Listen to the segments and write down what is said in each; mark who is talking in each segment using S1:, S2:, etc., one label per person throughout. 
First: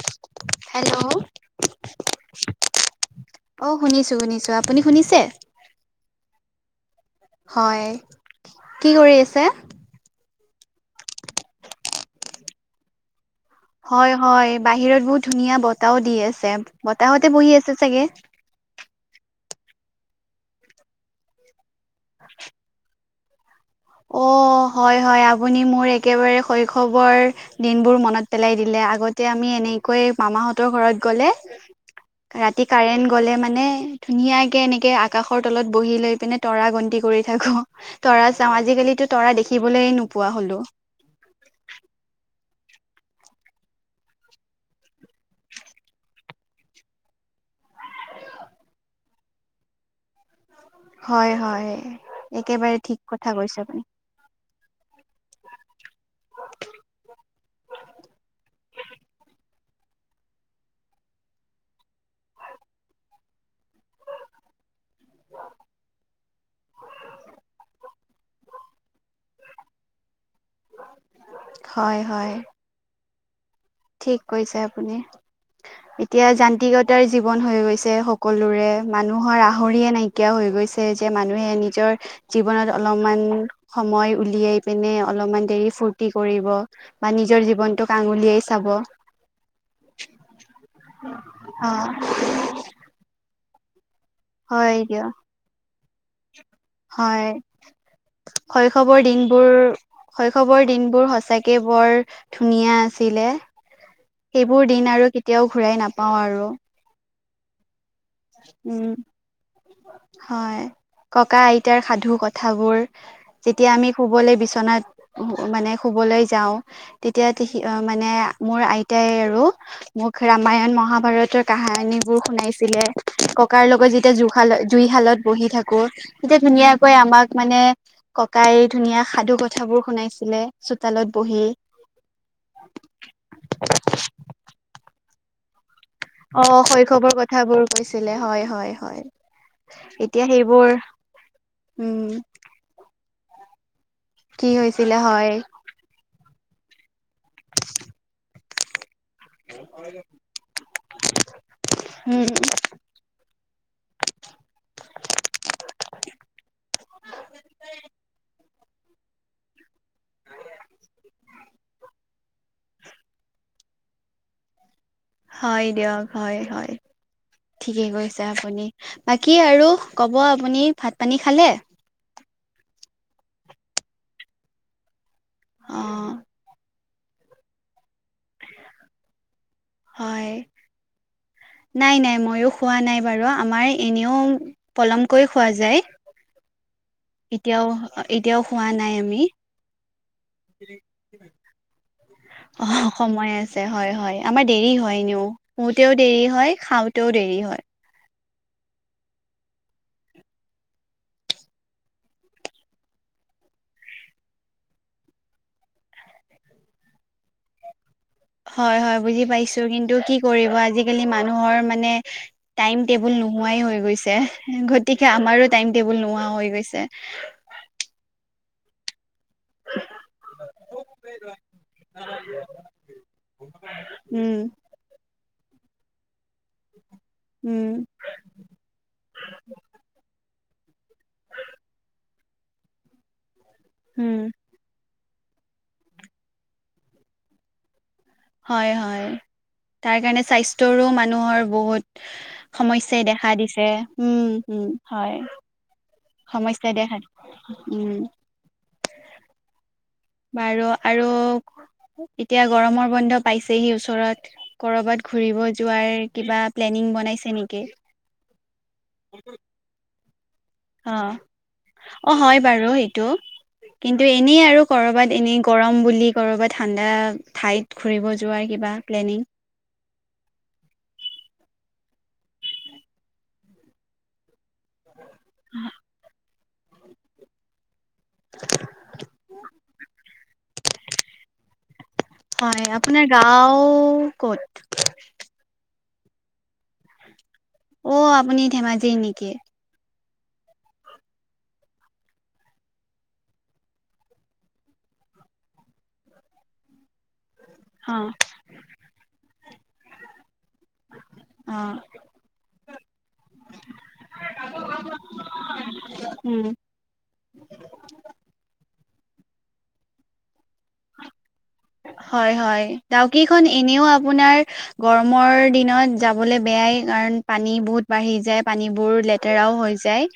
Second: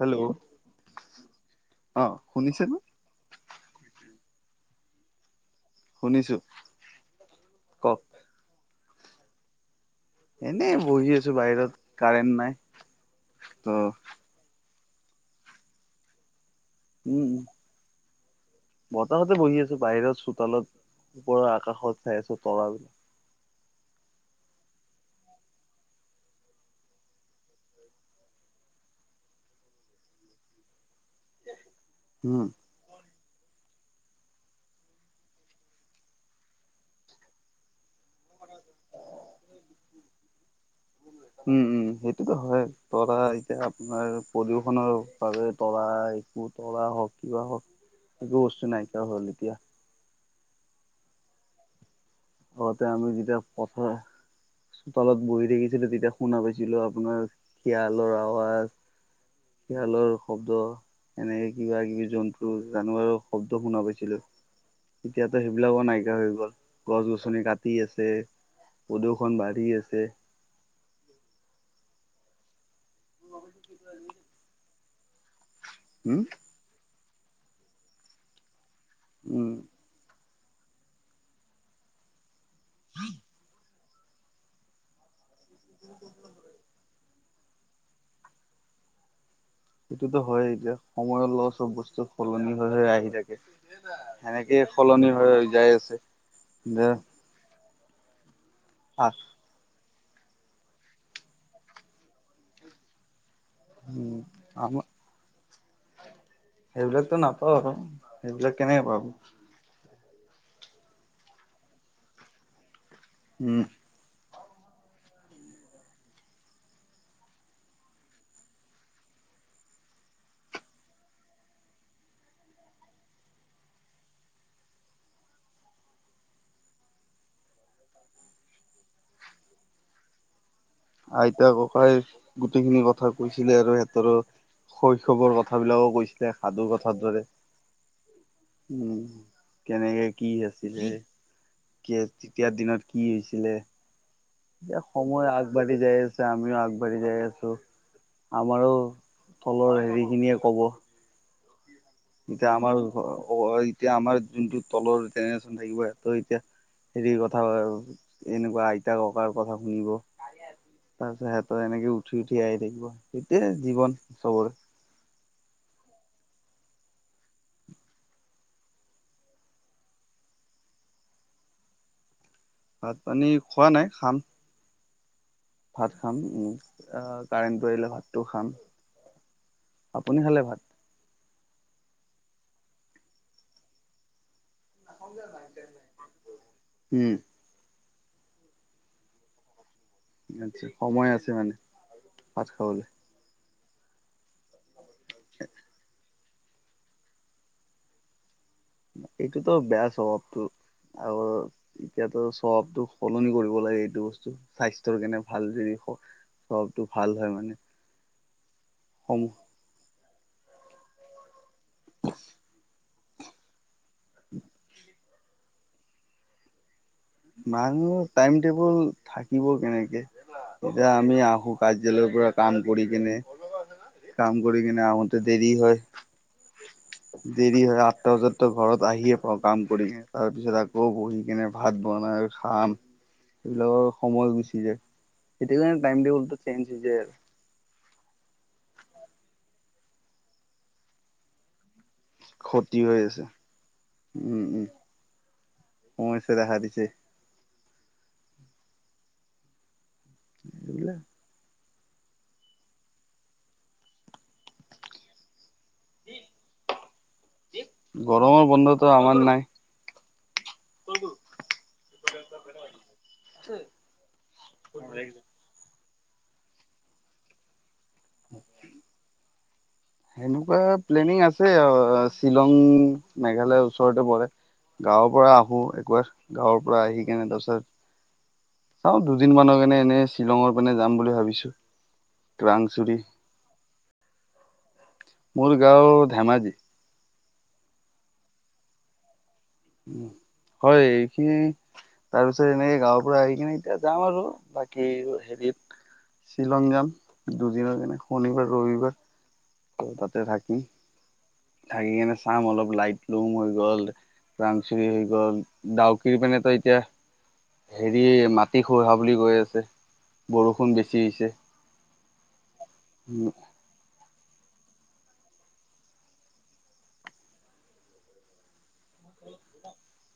S1: Hello
S2: hello,
S1: অ শুনিছে ন
S2: অ', শুনিছোঁ শুনিছোঁ। আপুনি শুনিছে?
S1: শুনিছোঁ।
S2: হয়, কি কৰি আছে?
S1: এনেই বহি আছোঁ বাহিৰত কাৰেণ্ট নাই। ত
S2: হয় হয় বাহিৰত বহুত ধুনীয়া বতাহো দি আছে, বতাহতে
S1: উম
S2: বহি আছে চাগে?
S1: বতাহতে বহি আছোঁ বাহিৰত চোতালত ওপৰৰ আকাশত চাই আছোঁ তৰা বিলাক।
S2: অ' হয়, হয়, আপুনি মোৰ একেবাৰে শৈশৱৰ দিনবোৰ মনত পেলাই দিলে। আগতে আমি এনেকৈ মামাহঁতৰ ঘৰত গ'লে
S1: উম
S2: ৰাতি কাৰেণ্ট গ'লে মানে ধুনীয়াকে এনেকে আকাশৰ তলত বহি লৈ পিনে তৰা গন্তি কৰি থাকোঁ তৰা। চাওঁ আজিকালিতো তৰা দেখিবলৈ নোপোৱা হলোঁ।
S1: উম, উম, সেইটোতো হয়, তৰা এতিয়া আপোনাৰ প্ৰদূষণৰ বাবে তৰা। তৰা হওঁক কিবা হওঁক একো বস্তু নাইকিয়া হ'ল এতিয়া।
S2: [unintelligible] হয়, হয়, একেবাৰে
S1: আগতে
S2: ঠিক
S1: আমি
S2: কথা
S1: যেতিয়া
S2: কৈছে, আপুনি।
S1: পথাৰ চোতালত বহি থাকি। যেতিয়া তেতিয়া শুনা পাইছিলোঁ আপোনাৰ শিয়ালৰ আৱাজ। শিয়ালৰ শব্দ এনেকে কিবা কিবি জন্তু জানোৱাৰো শব্দ। শুনা পাইছিলোঁ। এতিয়াতো সেইবিলাকো নাইকিয়া হৈ গ'ল। গছ গছনি কাটি আছে, প্ৰদূষন বাঢ়ি আছে।
S2: হয়, হয়।
S1: উম।
S2: ঠিক কৈছে আপুনি
S1: হম
S2: এতিয়া যান্তিকত তাৰ জীৱন হৈ গৈছে সকলোৰে মানুহৰ
S1: উম
S2: আহৰিয়ে নাইকিয়া কিয়া হৈ গৈছে যে মানুহে নিজৰ জীৱনত অলপমান। সময় উলিয়াই পিনে অলপমান দেৰি ফূৰ্তি কৰিব বা নিজৰ জীৱনতোক আঙলিয়াই। চাব।
S1: সেইটোতো হয়, এতিয়া সময়ৰ লগত চ'ব বস্তু সলনি হৈ হৈ আহি থাকে। সেনেকেই
S2: হয়
S1: সলনি
S2: দিয়ক
S1: হৈ হৈ যাই আছে।
S2: হয় শৈশৱৰ
S1: আহ
S2: দিনবোৰ। শৈশৱৰ দিনবোৰ সচাকে বৰ ধুনীয়া আছিলে।
S1: উম
S2: সেইবোৰ
S1: আম
S2: দিন আৰু কেতিয়াও ঘূৰাই নাপাওঁ আৰু।
S1: অ'সেইবিলাক কেনেকে
S2: উম
S1: পাব।
S2: হয়, ককা-আইতাৰ সাধু কথাবোৰ
S1: উম
S2: যেতিয়া আমি শুবলৈ বিচাৰো। বিচৰনাত মানে শুবলৈ যাওঁ তেতিয়া মানে মোৰ আইতাই আৰু। মোক ৰামায়ণ মহাভাৰতৰ কাহানী বোৰ শুনাইছিলে। ককাৰ লগত যেতিয়া জুইশাল জুইশালত বহি থাকো তেতিয়া ধুনীয়াকৈ আমাক মানে। ককাই এই ধুনীয়া সাধু কথাবোৰ শুনাইছিলে। চোতালত বহি
S1: আইতা ককাই গোটেইখিনি কথা কৈছিলে আৰু সিহঁতৰ। শৈশৱৰ কথাবিলাকো। কৈছিলে
S2: অ'
S1: সাধু কথাৰ
S2: শৈশৱৰ
S1: দৰে
S2: কথাবোৰ কৈছিলে হয়, হয়,
S1: উম
S2: হয়।
S1: কেনেকে
S2: এতিয়া
S1: কি
S2: সেইবোৰ
S1: হৈছিলে
S2: উম
S1: তেতিয়াৰ দিনত কি হৈছিলে।
S2: কি হৈছিলে
S1: সময়
S2: হয়।
S1: আগবাঢ়ি ছেম এতিয়া আমিও আগবাঢ়ি যাই আছো আমাৰো। তলৰ হেৰিখিনিয়ে ক'ব।
S2: উম
S1: এতিয়া আমাৰ এতিয়া আমাৰ যোনটো তলৰ জনেৰেশ্যন থাকিব সিহ এতিয়া হেৰি কথা এনেকুৱা আইতা ককাৰ কথা শুনিব। তাৰ পিছত সিহতৰ এনেকে উঠি উঠি আহি থাকিব, সেইতোয়ে জীৱনতো চবৰে।
S2: হয় দিয়ক হয়, হয়। ঠিকে কৈছে, আপুনি বাকী আৰু ক'ব আপুনি ভাত পানী খালে।
S1: ভাত পানী খোৱা নাই, খাম।
S2: অ
S1: ভাত খাম, উম। আহ কাৰেণ্টটো আহিলে ভাতটো খাম। আপুনি
S2: হয়,
S1: খালে ভাত
S2: নাই নাই ময়ো খোৱা নাই বাৰু আমাৰ এনেও। পলমকৈ খোৱা যায়,
S1: উম
S2: এতিয়াও এতিয়াও খোৱা নাই আমি।
S1: আচ্ছা সময় আছে মানে ভাত খাবলৈ
S2: অ' সময় আছে। হয়, হয়, আমাৰ দেৰি হয় এনেও খোতেও দেৰি হয়, খাওতেও দেৰি হয়।
S1: এইটোতো বেয়া স্বভাৱটো। আৰু এতিয়াতো চবটো সলনি কৰিব লাগে, এইটো বস্তু স্বাস্থ্যৰ কাৰণে ভাল যদি।
S2: [inaudible]
S1: চবটো ভাল হয় মানে।
S2: হয়, হয়।
S1: সম
S2: বুজি পাইছোঁ কিন্তু কি কৰিব আজিকালি মানুহৰ মানে টাইম টেবুল নোহোৱাই হৈ গৈছে। গতিকে আমাৰো টাইম টেবুল নোহোৱা হৈ গৈছে।
S1: মানুহ টাইম টেবুল থাকিব কেনেকে, এতিয়া আমি আহোঁ কাৰ্য্যালয়ৰ পৰা কাম কৰি কিনে।
S2: উম
S1: কাম কৰি কিনে আহৈতে দেৰি হয়। দেৰি
S2: উম
S1: হয়, আঠটা বজাততো ঘৰত আহিয়ে পাওঁ কাম কৰি কিনে, তাৰপিছত আকৌ বহি কিনে ভাত বনাই খাম, এইবিলাকৰ
S2: উম
S1: সময় গুচি যায়। এতিয়া যেন টাইম টেবুলটো চেঞ্জ হৈ যায় আৰ।
S2: হয়, হয়। তাৰকাৰণে স্বাস্থ্যৰো মানুহৰ বহুত
S1: ক্ষতি হৈ
S2: সমস্যাই
S1: আছে
S2: দেখা দিছে হম, হম, হয়।
S1: সমস্যাই দেখা দিছে।
S2: উম। বাৰু,
S1: এইবিলাক
S2: আৰু এতিয়া গৰমৰ বন্ধ পাইছেহি ওচৰত কৰবাত ঘুৰিব যোৱাৰ কিবা প্লেনিং বনাইছে নেকি?
S1: গৰমৰ বন্ধতো আমাৰ নাই।
S2: অহ। অহ, হয় বাৰু এইটো কিন্তু এনেই আৰু কৰবাত এনেই গৰম বুলি বুলি কৰবাত ঠাণ্ডা ঠাইত ঘুৰিব যোৱাৰ কিবা প্লেনিং।
S1: সেনেকুৱা প্লেনিং আছে অহ, শ্বিলং মেঘালয়ৰ ওচৰতে পৰে। গাঁৱৰ পৰা আহোঁ একবাৰ গাঁৱৰ পৰা আহি কিনে তাৰপিছত চাওঁ দুদিন মানৰ কাৰণে এনেই শ্বিলংৰ পিনে যাম বুলি ভাবিছোঁ।
S2: হয় আপোনাৰ গাওঁ ক'ত?
S1: মোৰ গাঁও ধেমাজি।
S2: অহ, আপুনি ধেমাজিৰ নেকি?
S1: উম, হয়। এইখিনি তাৰপিছত এনেকে গাঁৱৰ পৰা আহি কিনে এতিয়া যাম আৰু বাকী হেৰিত। শ্বিলং যাম দুদিনৰ কাৰণে,
S2: অ
S1: শনিবাৰ ৰবিবাৰ ত' তাতে থাকিম। উম,
S2: অ
S1: থাকি কিনে চাম অলপ লাইট লুম হৈ গ'ল। ৰাংচৰি হৈ গ'ল ডাউকিৰ
S2: উম
S1: পিনে ত' এতিয়া হেৰি মাটি খহা বুলি কৈ আছে, বৰষুণ বেছি হৈছে।
S2: হয়, হয়। ডাউকিখন এনেও আপোনাৰ গৰমৰ দিনত যাবলৈ বেয়াই, কাৰণ পানী বহুত বাঢ়ি যায় পানীবোৰ লেতেৰা হৈ যায়।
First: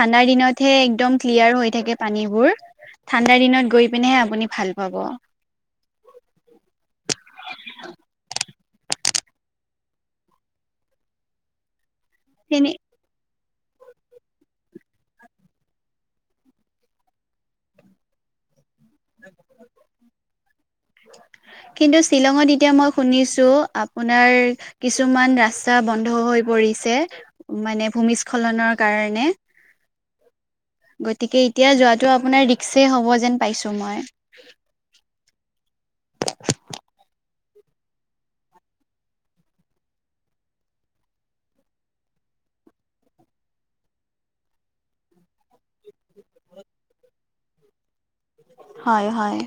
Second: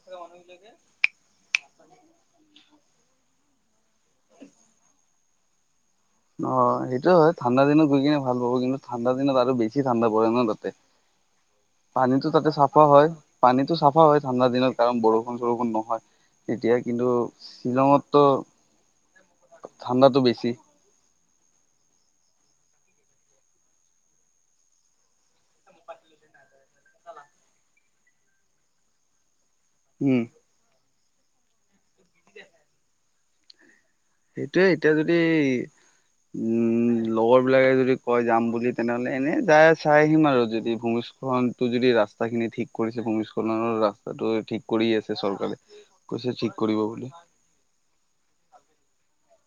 S2: ঠাণ্ডাৰ দিনত হে একদম ক্লিয়াৰ হৈ থাকে পানীবোৰ। ঠাণ্ডা দিনত গৈ পিনেহে আপুনি ভাল পাব।
S1: অহ, সেইটোয়ে হয় ঠাণ্ডা দিনত গৈ কিনে ভাল পাব। কিন্তু ঠাণ্ডা দিনত আৰু বেছি ঠাণ্ডা পৰে ন' তাতে।
S2: [inaudible]
S1: পানীতো তাতে
S2: তেনে
S1: চাফা হয়। পানীতো চাফা হয় ঠাণ্ডা দিনত কাৰণ বৰষুণ-চৰষুণ নহয়। তেতিয়া কিন্তু শ্বিলংতো ঠাণ্ডাটো বেছি।
S2: কিন্তু শ্বিলংত এতিয়া মই শুনিছোঁ, আপোনাৰ কিছুমান ৰাস্তা বন্ধ হৈ হৈ পৰিছে, মানে ভূমিস্খলনৰ কাৰণে।
S1: উম।
S2: গতিকে এতিয়া যোৱাটো আপোনাৰ ৰিক্সি হ'ব যেন পাইছোঁ মই।
S1: সেইটোয়ে এতিয়া যদি উম, লগৰ বিলাকে যদি কয় যাম বুলি তেনেহ'লে, এনে যাই চাই আহিম আৰু যদি ভূমিস্খলনটো যদি ৰাস্তাখিনি ঠিক কৰিছে ভূমিস্খলনৰ ৰাস্তাটো ঠিক কৰি আছে চৰকাৰে কৈছে ঠিক কৰিব বুলি
S2: হয় হয়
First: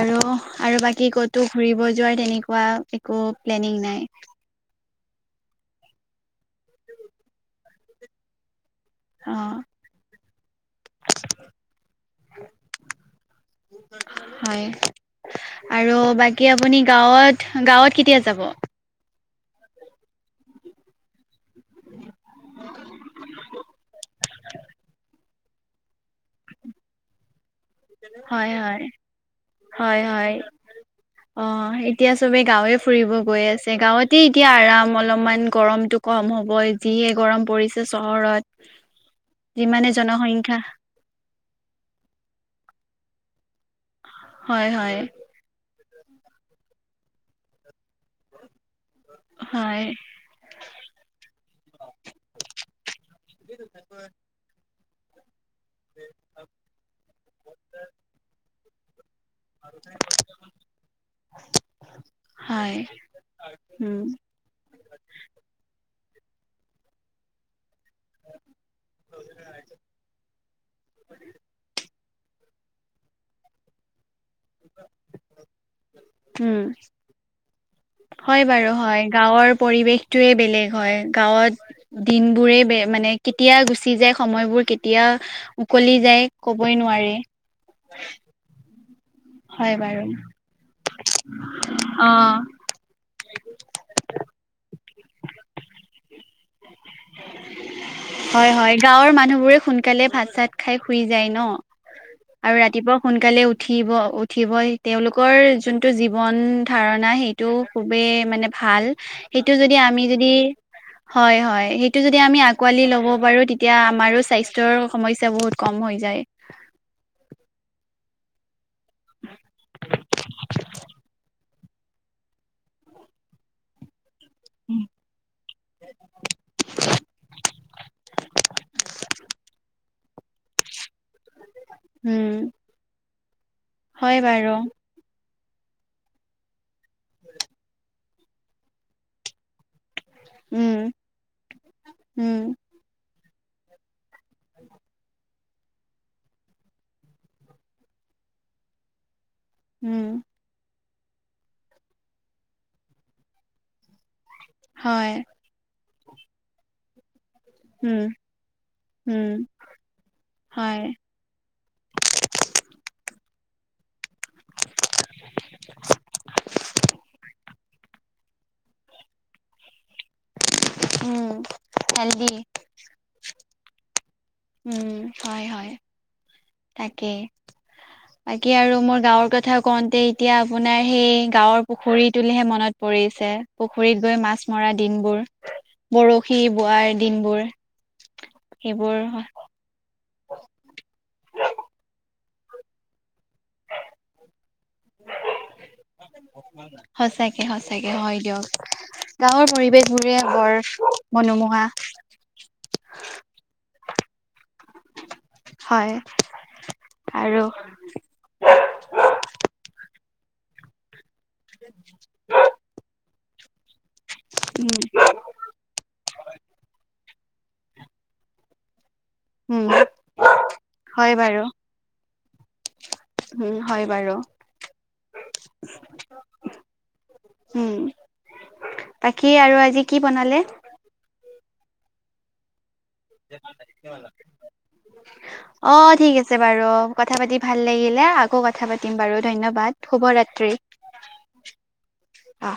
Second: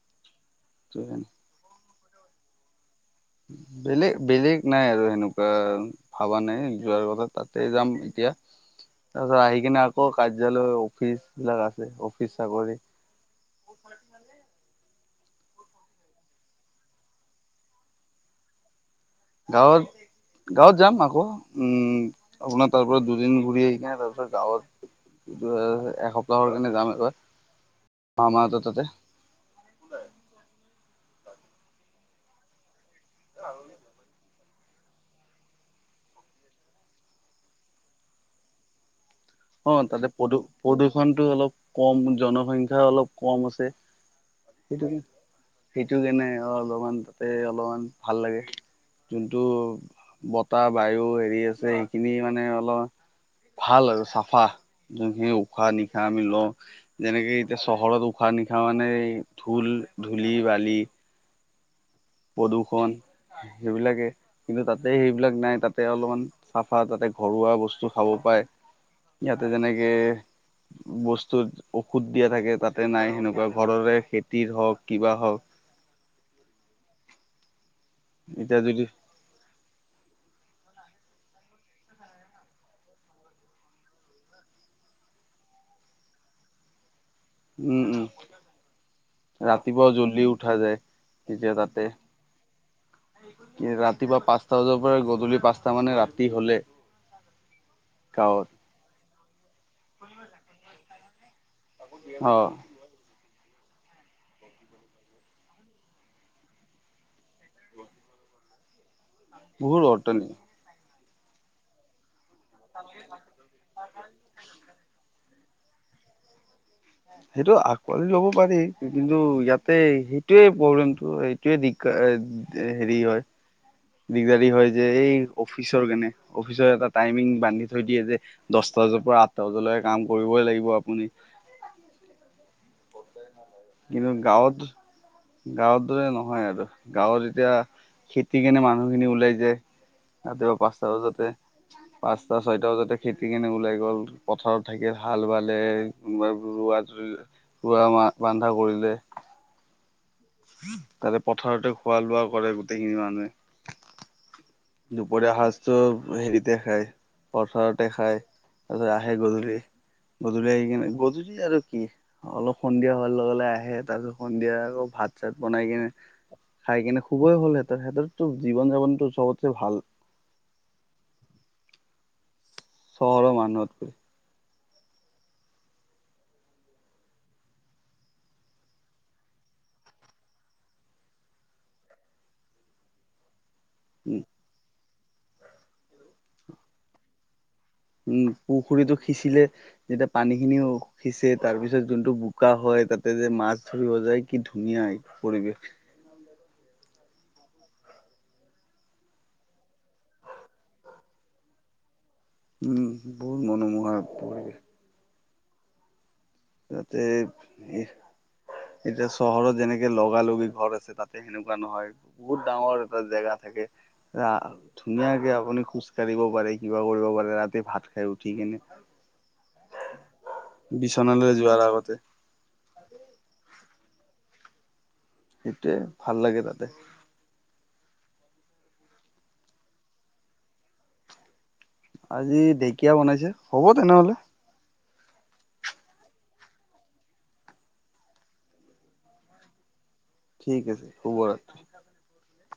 S2: আৰু আৰু বাকী ক'তো ঘূৰিব যোৱাৰ তেনেকুৱা একো প্লেনিং নাই
S1: বেলেিগ বেলেিগ নাই আৰু তেনেকুৱা ভাবা নাই যোৱাৰ কথা তাতে যাম এতিয়া
S2: অ
S1: তাৰপিছত আহি কিনে আকৌ ালৈ অফিচ বিলাক আছে অফিচ চাকৰি
S2: হয় আৰু বাকী আপুনি গাঁৱত গাঁৱত কেতিয়া যাব?
S1: গাঁৱত গাঁৱত যাম আকৌ উম আপোনাৰ তাৰ পৰা দুদিন ঘূৰি আহনে তাৰপত যাৱত কিন্ত এসপ্তাহৰ কাৰণে যাম এইবাৰ
S2: হয় হয় হয় হয় অ', তিয়া চবে গাঁৱে ফুৰিব গৈ আছে গাঁৱতে এতিয়া আৰাম অলপমান গৰমতটো কম হ'ব যিয়ে গৰম পৰিছে চহৰত
S1: অ',
S2: যিমানে
S1: তাতে প্ৰদূ
S2: জনসংখ্যা
S1: প্ৰদূৰষণতটো অলপ কম জনসংখ্য্া অলপ কম আছে
S2: হয়
S1: সেইটো
S2: হয়
S1: সেইটো কেনে অলপমান তাতে অলপমান ভাল লাগে যোনটো
S2: হয়
S1: বতাহ বায়ু হেৰি আছে সেইখিনি মানে অলপ ভাল আৰু চা যোনখিনি উশাহ নিশাহ আমি লওঁ যেনেকে এতিয়া চহৰত উশাহ নিশাহ মানে ধঢল ধূলি বালি
S2: হয়
S1: প্ৰদূৰ্ষণ
S2: উম
S1: সেইবিলাকে কিন্তু তাতে সেইবিলাক নাই তাতে অলপমান চাফা তাতে ঘৰুৱা বস্তু খাব পায় ইয়াতে যেনেকে বস্তুৰ সুত দিয়া থাকে তাতে নাই সেনেকুৱা ঘৰৰে খেতিৰ হওক কিবা হওক
S2: উম হয়
S1: এতিয়া
S2: বাৰু
S1: যদি
S2: হয় গাঁৱৰ পৰিৱেশটোয়ে বেলেগ হয় গাঁৱত দিন বোৰে বে মানে কেতিয়া গুচি যায় সময়বোৰ কেতিয়া কি যায় ক'বই নোৱি
S1: উম উম
S2: হয়
S1: ৰাতিপুৱা
S2: বাৰু
S1: জ্বলদি উঠা যায় তেতিয়া তাতে
S2: অ
S1: ৰাতিপুৱা পাঁচটা বজাৰ পৰা গধূলি পাঁচটা মানে ৰাতি হলে গাঁৱত
S2: হয় হয় গাঁৱৰ মানুহ বোৰে সোনকালে ভাত চাত খাই শুই ন
S1: অ
S2: আৰু ৰাতিপুৱা সোনাল সোনকালে উঠিব উঠিবই তেওঁলোকৰ যোনটো জীৱন ধাৰণা সেইটো খুবেই য [unintelligible]
S1: বহুত অৰ্টনি
S2: আমি আকালি ল'ব পাৰো তেতিয়া আমাৰ স্বাস্থৰ সমস্যা বহুত কম হৈ যায়
S1: সেইটো আকোৱালি ল'ব পাৰি কিন্তু ইয়াতে সেইটোৱে প্ৰব্লেমটো হেৰি হয় দিগদাৰি হয় যে এই অফিচৰ কেনেে অফিচৰ এটা টাইমিং বান্ধি থৈ দিয়ে যে দহটা বজাত পৰা আঠটা বজালৈকে কাম কৰিবই লাগিব আপুনি
S2: উম
S1: কিন্তু
S2: হয়
S1: গাঁৱত
S2: বাৰু
S1: গাঁৱত দৰে নহয় আৰু গাঁৱত এতিয়া খেতি কেনে মানুহখিনি ওলাই যায় ৰাতিপুৱা পাঁচটা
S2: উম,
S1: বজাতে পাঁচটা
S2: উম,
S1: ছয়টা বজাতে খেতি কেনে ওলাই গল পথাৰত থাকে হাল বালে কোনোবা ৰোৱা ৰোৱা মা বন্ধা কৰিলে
S2: উম
S1: তাৰে পথাৰতে খোৱা লোৱা কৰে গোটেইখিনি মানুহে
S2: হয়,
S1: দুপৰ হজটো হেৰি দেখায় পথাৰতে
S2: উম,
S1: খাই তাৰপাছত আহে
S2: উম,
S1: গধূলি গধূলি আহি
S2: হয়,
S1: কিনে গধূলি আৰু কি অলপ সন্ধিয়া হোৱাৰ লগে লগে আহে তাৰ সন্ধিয়া আকৌ ভাত চাত বনাই কিনে, খাই কিনে শুবই হ'ল সিহঁতৰ। সিহত টো জীৱন-যাপনটো চবতচ্ছে ভাল।
S2: উম্, হেলদি।
S1: চহৰৰ মানুহতকৈ
S2: উম্ হয় হয়, তাকেই। বাকি আৰু মোৰ গাঁৱৰ কথা কওঁতে, এতিয়া আপোনাৰ সেই গাঁৱৰ পুখুৰী তুলিহে মনত প পৰিছে। পুখুৰীত গৈ
S1: উম
S2: মাছ মৰা দিনবোৰ, বৰশী বোৱাৰ দিনবোৰ।
S1: উম্, পুখুৰীতটো
S2: সেইবোৰ
S1: সিঁচিলে। যেতিয়া পানী খিনিও সিঁচে, তাৰ পিছত যোনটো বোকা হয়, তাতে যে মাছ ধৰিব যায়। কি ধুনীয়া পৰিৱেশ।
S2: সঁচাকে সঁচাকে, হয় দিয়ক। গাঁৱৰ পৰিৱেশবোৰে, বৰ মনোমোহা।
S1: উম্, বহুত মনোমোহা পৰিৱেশ।
S2: হয়।
S1: তাতে,
S2: আৰু
S1: এতিয়া চহৰত যেনেকে লগা লগি ঘৰ আছে। তাতে সেনেকুৱা নহয়, বহুত ডাঙৰ এটা জেগা থাকে।
S2: উম,
S1: ধুনীয়াকে আপুনি খোজ কাঢ়িব পাৰে, কিবা কৰিব পাৰে। ৰাতি ভাত খাই উঠি কেনে।
S2: উম্, হয় বাৰু।
S1: যোৱাৰ আগতে।
S2: উম, হয় বাৰু।
S1: সেইটোৱে, ভাল লাগে তাতে।
S2: উম, বাকী আৰু আজি কি বনালে?
S1: আজি ঢেকীয়া বনাইছে, হ'ব তেনেহ'লে।
S2: অ', ঠিক আছে বাৰু। কথা পাতি ভাল লাগিলে, আকৌ কথা পাতিম বাৰু ধন্যবাদ। শুভৰাত্ৰি।
S1: ঠিক আছে, শুভ ৰাত্ৰি।
S2: অ'।